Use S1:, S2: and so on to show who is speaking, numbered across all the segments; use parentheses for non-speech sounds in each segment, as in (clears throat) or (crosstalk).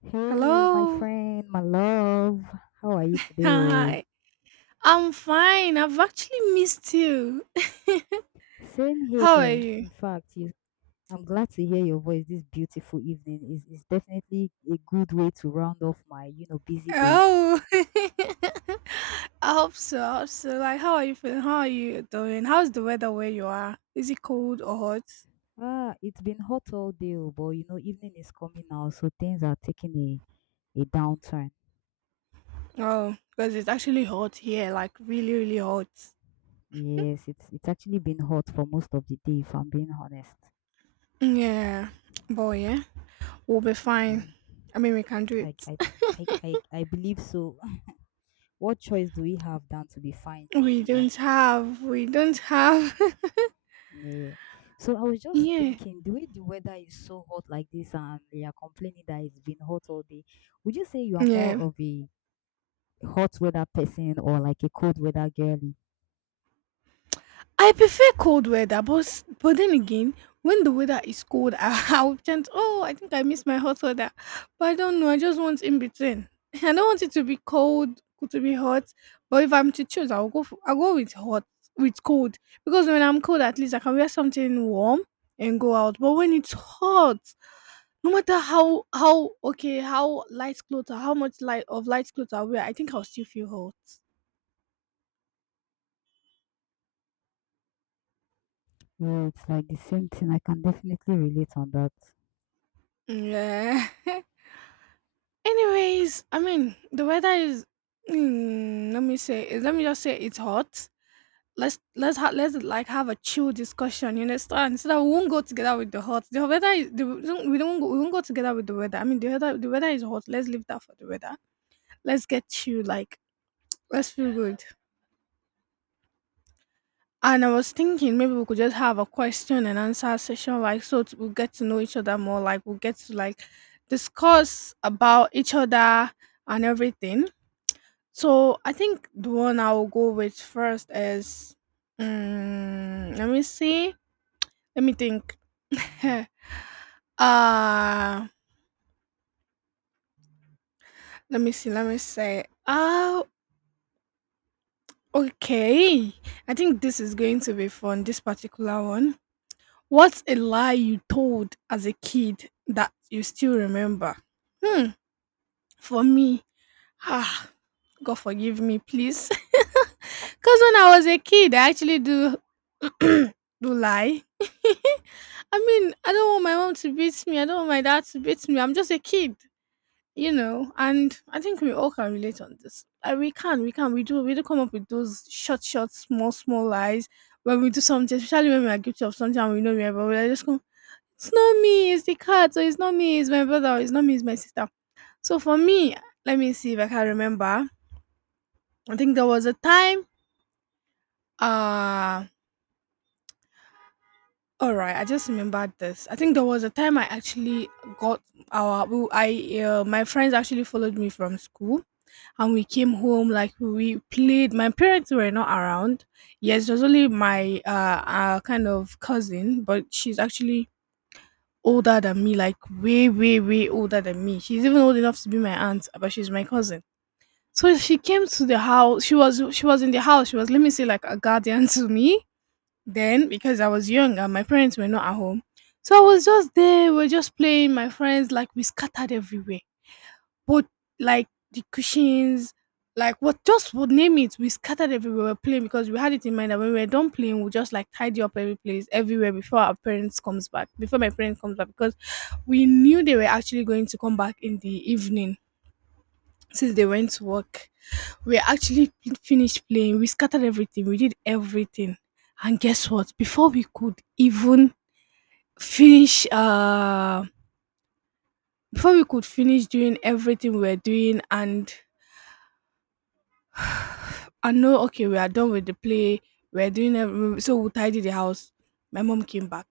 S1: Hey, my
S2: Hello.
S1: friend, my love, how are you today? Oh,
S2: Hi. I'm fine. I've actually missed you.
S1: same
S2: (laughs)
S1: here.
S2: How are you?
S1: In fact, I'm glad to hear your voice this beautiful evening. It's definitely a good way to round off my busy day.
S2: Oh, (laughs) I hope so. I hope so. Like, how are you feeling? How are you doing? How's the weather where you are? Is it cold or hot?
S1: Ah, it's been hot all day, oh, but you know, evening is coming now, so things are taking a downturn.
S2: Oh, because it's actually hot here, like really, really hot.
S1: Yes, it's actually been hot for most of the day, if I'm being honest.
S2: Yeah, boy, yeah, we'll be fine.
S1: Yeah,
S2: I mean, we can do
S1: I I
S2: it.
S1: I believe so. (laughs) What choice do we have than to be fine,
S2: We
S1: you know?
S2: don't have, we don't have.
S1: Yeah. So I was
S2: (laughs)
S1: just
S2: Yeah,
S1: thinking, the way the weather is so hot like this, and they are complaining that it's been hot all day, would you say you are more
S2: yeah.
S1: of a hot weather person or like a cold weather girly?
S2: I prefer cold weather, but then again, when the weather is cold, (laughs) will chant, "Oh, I think I miss my hot weather," but I don't know. I just want in between. (laughs) I don't want it to be cold to be hot. But if I'm to choose, I'll go with hot with cold because when I'm cold, at least I can wear something warm and go out. But when it's hot, no matter how okay how light clothes or how much light of light clothes I wear, I think I'll still feel hot.
S1: Well, it's like the same thing. I can definitely relate on that.
S2: Yeah. (laughs) Anyways, I mean the weather is. Let me just say it's hot. Let's like have a chill discussion. You understand? So that we won't go together with the hot. The weather is the, We won't go together with the weather. I mean the weather is hot. Let's leave that for the weather. Let's get chill. Like let's feel good. And I was thinking maybe we could just have a question and answer session. Like we'll get to know each other more. Like we'll get to like discuss about each other and everything. So I think the one I'll go with first is, let me see, let me think. (laughs) uh let me see, let me say. Okay. I think this is going to be fun. This particular one. What's a lie you told as a kid that you still remember? Hmm. For me, ah, God forgive me, please. (laughs) Because when I was a kid, I actually do (clears throat) do lie. (laughs) I mean, I don't want my mom to beat me. I don't want my dad to beat me. I'm just a kid. And I think we all can relate on this. We do come up with those short, short, small, small lies when we do something, especially when we are guilty of something and we know we are, but we are just going, it's not me, it's the cat, or it's not me, it's my brother, or it's not me, it's my sister. So for me, let me see if I can remember. I think there was a time. Uh, all right, I just remembered this. I think there was a time I actually got our. We- I my friends actually followed me from school, and we came home like we played. My parents were not around. Yes, it was only my kind of cousin, but she's actually older than me, like way, way, way older than me. She's even old enough to be my aunt, but she's my cousin. So she came to the house. She was in the house. She was, let me say, like a guardian to me then because I was young and my parents were not at home. So I was just there. We are just playing. My friends, like, we scattered everywhere. But like the cushions, like what just would name it. We scattered everywhere. We were playing because we had it in mind that when we were done playing, we'll just like tidy up every place everywhere before our parents comes back. Before my parents comes back because we knew they were actually going to come back in the evening since they went to work. We actually finished playing. We scattered everything. We did everything. And guess what? Before we could even finish before we could finish doing everything we're doing and I know okay, we are done with the play. So we tidy the house. My mom came back.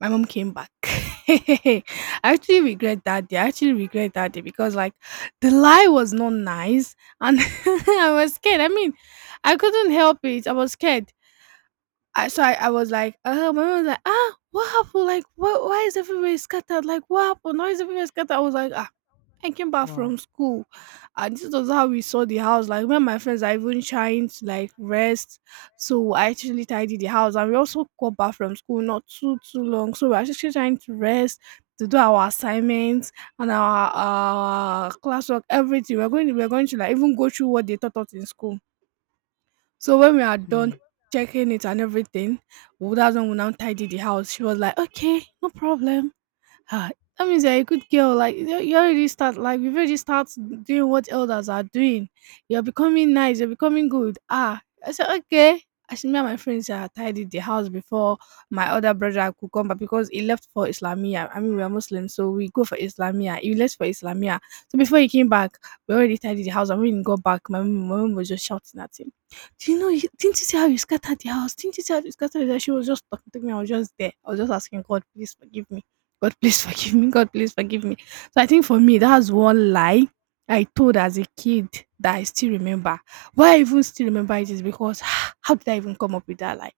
S2: My mom came back. (laughs) I actually regret that day. I actually regret that day because like the lie was not nice and (laughs) I was scared. I mean, I couldn't help it. I was scared. I so I was like, my mom was like, "Ah, what happened? Like, what? Why is everybody scattered? Like, what happened? Why is everybody scattered?" I was like, "Ah, I came back
S1: Wow.
S2: from school, and this was how we saw the house. Like, when my friends are even trying to like rest, so I actually tidied the house, and we also got back from school not too long, so we're actually trying to rest." To do our assignments and our classwork, everything we're going to like even go through what they taught us in school. So when we are
S1: Hmm.
S2: done checking it and everything, well, that's when we now tidy the house. She was like, okay, no problem. Ah, that means you're a good girl. Like you already start, like, you've already start doing what elders are doing. You're becoming nice, you're becoming good. Ah, I said, okay. I should me and my friends tidied the house before my other brother could come back because he left for Islamia. I mean, we are Muslims, so we go for Islamia. He left for Islamia. So before he came back, we already tidied the house, and when he got back, my mom was just shouting at him. Do you know you didn't you see how you scattered the house? Didn't you see how you scattered the house? She was just talking to me. I was just there. I was just asking God, please forgive me. God, please forgive me. God, please forgive me. So I think for me,
S1: Wow.
S2: that's one lie I told as a kid that I still remember. Why I even still remember it is because (sighs) how did I even come up with that lie?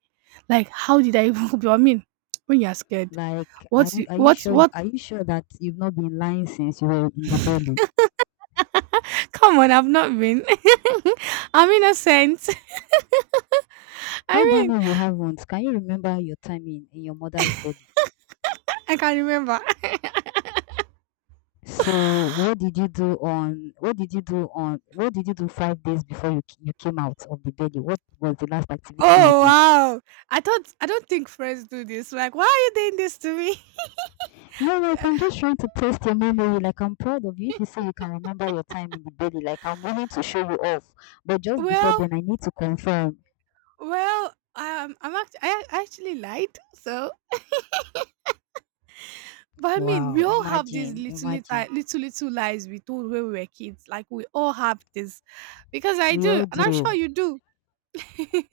S2: Like, how did I even (laughs) come up with- I mean, when you're scared,
S1: Like, are you
S2: what's
S1: sure you,
S2: what? What?
S1: are you sure that you've not been lying since you were in the belly?
S2: (laughs) Come on, I've not been. (laughs) I'm innocent. (laughs)
S1: How do
S2: I
S1: you
S2: mean,
S1: know you haven't? Can you remember your time in your mother's belly?
S2: I can remember. (laughs)
S1: So what did you do on what did you do on what did you do 5 days before you came out of the belly? What was the last activity you
S2: Oh,
S1: did?
S2: wow! I don't think friends do this. Like, why are you doing this to me?
S1: No, like I'm just trying to test your memory. Like I'm proud of you. If you say you can remember your time in the belly, like I'm willing to show you off. But
S2: (laughs)
S1: just before
S2: well,
S1: then, I need to confirm.
S2: well, I actually lied. So. But I mean,
S1: Wow,
S2: we all have these
S1: imagine,
S2: little,
S1: imagine.
S2: little, little, little lies we told when we were kids. Like we all have this, because I
S1: We
S2: do,
S1: all
S2: and I'm sure
S1: do.
S2: you do.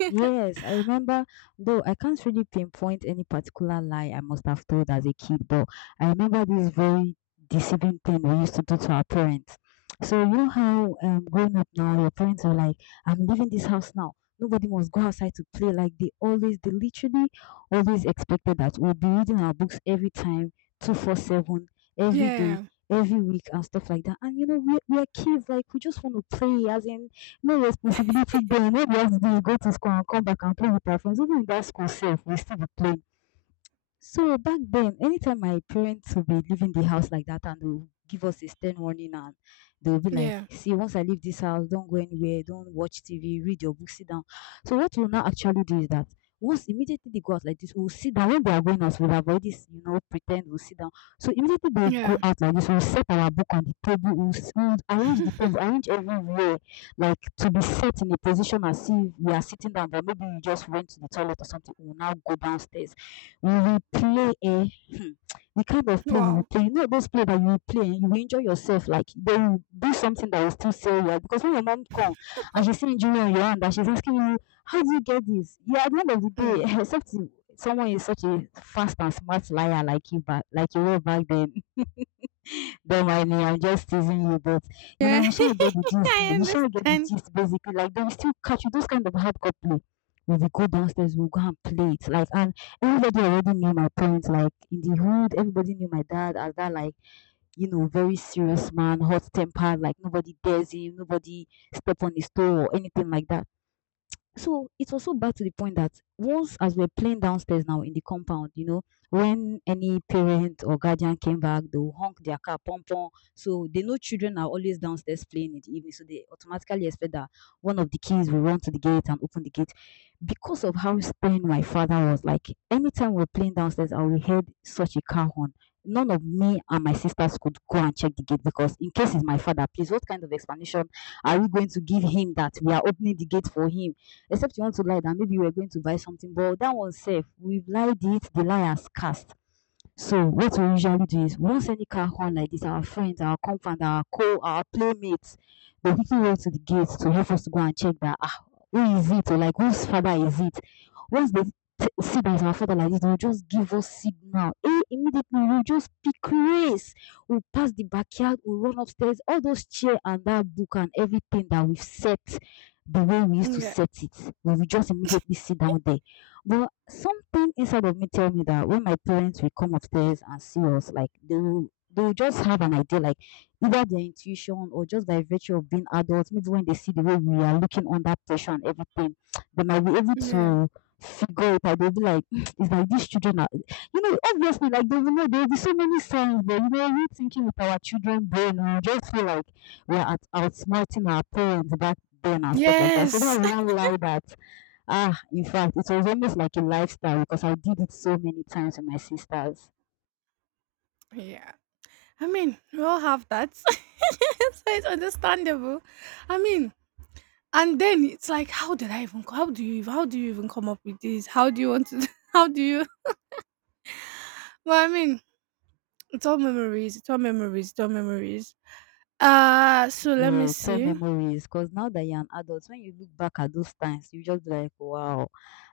S1: Yes, I remember, though I can't really pinpoint any particular lie I must have told as a kid, but I remember this very deceiving thing we used to do to our parents. So, you know how growing up now, your parents are like, I'm leaving this house now. Nobody must go outside to play. Like they literally always expected that we'll be reading our books every time, 247, every day,
S2: Yeah,
S1: every week, and stuff like that. And you know, we're kids, like we just want to play, as in no responsibility then. No be us dey go to school and come back and play with our friends. Even in that school sef, we still be play. So back then, anytime my parents will be leaving the house like that and they'll give us a stern warning and they'll be like,
S2: yeah,
S1: see, once I leave this house, don't go anywhere, don't watch TV, read your book, sit down. So what we'll now actually do is that once immediately they go out like this, we'll sit down. When they are going out, we'll avoid this, you know, pretend we'll sit down. So immediately they go
S2: yeah.
S1: out like this, we'll set our book on the table, we'll arrange the
S2: (laughs)
S1: table, arrange everywhere, like to be set in a position as if we are sitting down, but maybe we just went to the toilet or something, we'll now go downstairs. We will play a (clears throat) the kind of play we will
S2: Wow.
S1: play. Not those play that you will play, eh? You will enjoy yourself, like they will do something that will still sell you. Because when your mom come and she's seeing jewelry on your hand and she's asking you, how do you get this? Yeah, at the end of the
S2: Mm.
S1: day, (laughs) except someone is such a fast and smart liar like you were back then. Don't mind me, I'm just teasing you, but you know,
S2: Yeah,
S1: you shall get
S2: (laughs)
S1: the gist.
S2: I
S1: You shall get the
S2: understand.
S1: gist basically. Like they will still catch you. Those kind of hardcore play. We will go downstairs, we'll go and play it. Like, and everybody already knew my parents, like in the hood, everybody knew my dad as that like, you know, very serious man, hot tempered, like nobody dares him, nobody step on his toe or anything like that. So it was so bad to the point that once as we're playing downstairs now in the compound, you know, when any parent or guardian came back, they'll honk their car, pom pom. So they know children are always downstairs playing in the evening. So they automatically expect that one of the kids will run to the gate and open the gate. Because of how stern my father was, like anytime we're playing downstairs, I will hear such a car horn. None of me and my sisters could go and check the gate because, in case it's my father, please, what kind of explanation are we going to give him that we are opening the gate for him? Except you want to lie that maybe you were going to buy something, but that one safe. We've lied it, the lie has cast. So what we usually do is once any car horn like this, our friends, our compound, our playmates, they quickly run to the gate to help us to go and check that ah, who is it or like whose father is it? Once see that it's our father like this, they'll just give us signal. Eh, immediately we'll just pick race. We'll pass the backyard, we'll run upstairs, all those chair and that book and everything that we've set the way we used to
S2: Yeah,
S1: set it. We will just immediately sit down there, but something inside of me tell me that when my parents will come upstairs and see us, like they will just have an idea, like either their intuition or just by virtue of being adults, maybe when they see the way we are looking under pressure and everything, they might be able
S2: yeah.
S1: to figure it out. They'll be like, "Mm, it's like these children are you know," obviously like they will know there'll be so many signs, but you know, we thinking with our children brain, we just feel like we're at outsmarting our parents back then and stuff like that. So that's
S2: Yes. (laughs)
S1: one lie that ah, in fact, it was almost like a lifestyle because I did it so many times with my sisters.
S2: Yeah. I mean, we all have that, (laughs) so it's understandable. I mean, and then it's like, how did I even? How do you? How do you even come up with this? How do you want to? (laughs) How do you? Well, I mean, it's all memories. It's all memories. It's all memories. So let me
S1: Yeah, it's all
S2: see.
S1: memories. Because now that you're an adult, when you look back at those times, you just be like, wow,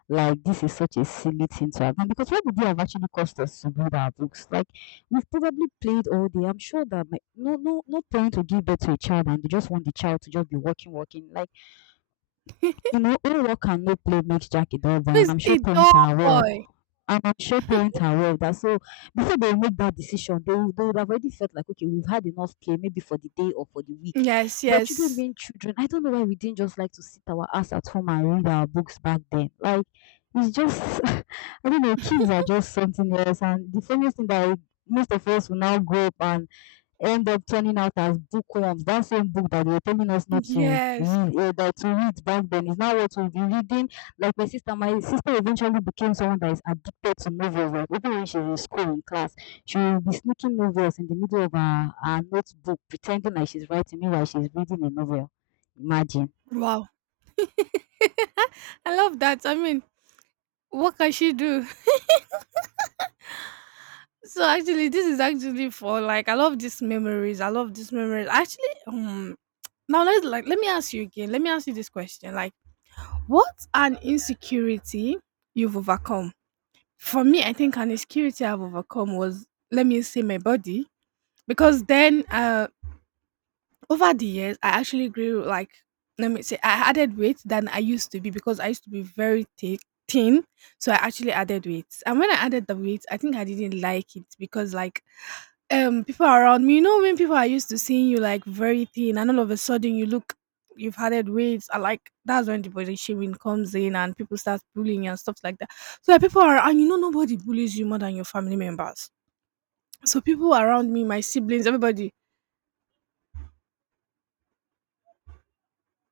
S1: like this is such a silly thing to have done. Because what did they have actually cost us to build our books? Like we've probably played all day. I'm sure that my, no parent will give birth to a child and they just want the child to just be walking, walking. Like you know, homework and no play makes Jack a dull boy, and
S2: He's
S1: I'm sure
S2: a doll
S1: parents are aware.
S2: boy.
S1: And I'm sure parents are aware of that. So before they make that decision, they would have already felt like, okay, we've had enough play, maybe for the day or for the week.
S2: Yes,
S1: But children
S2: yes,
S1: being children, I don't know why we didn't just like to sit our ass at home and read our books back then. Like it's just, (laughs) I don't know, kids
S2: (laughs)
S1: are just something else. And the funniest thing that most of us will now grow up and end up turning out as bookworms. That same book that they were telling us not to
S2: yes.
S1: read, that to read back then is now what we'll be reading. Like my sister eventually became someone that is addicted to novels. Like even when she was in school in class, she will be sneaking novels in the middle of her notebook, pretending like she's writing, meanwhile she's reading a novel. Imagine.
S2: Wow, I love that. I mean, what can she do? (laughs) So actually, this is actually for like I love these memories. I love these memories. Actually, now let's like let me ask you again. Let me ask you this question. Like, what's an insecurity you've overcome? For me, I think an insecurity I've overcome was, let me say, my body, because then over the years, I actually grew, like, let me say I added weight than I used to be because I used to be very thick thin. So I actually added weight. And when I added the weight, I think I didn't like it because like people around me, you know, when people are used to seeing you like very thin and all of a sudden you've added weights, I like, that's when the body shaming comes in and people start bullying and stuff like that. So like, people are and you know nobody bullies you more than your family members. So people around me, my siblings, everybody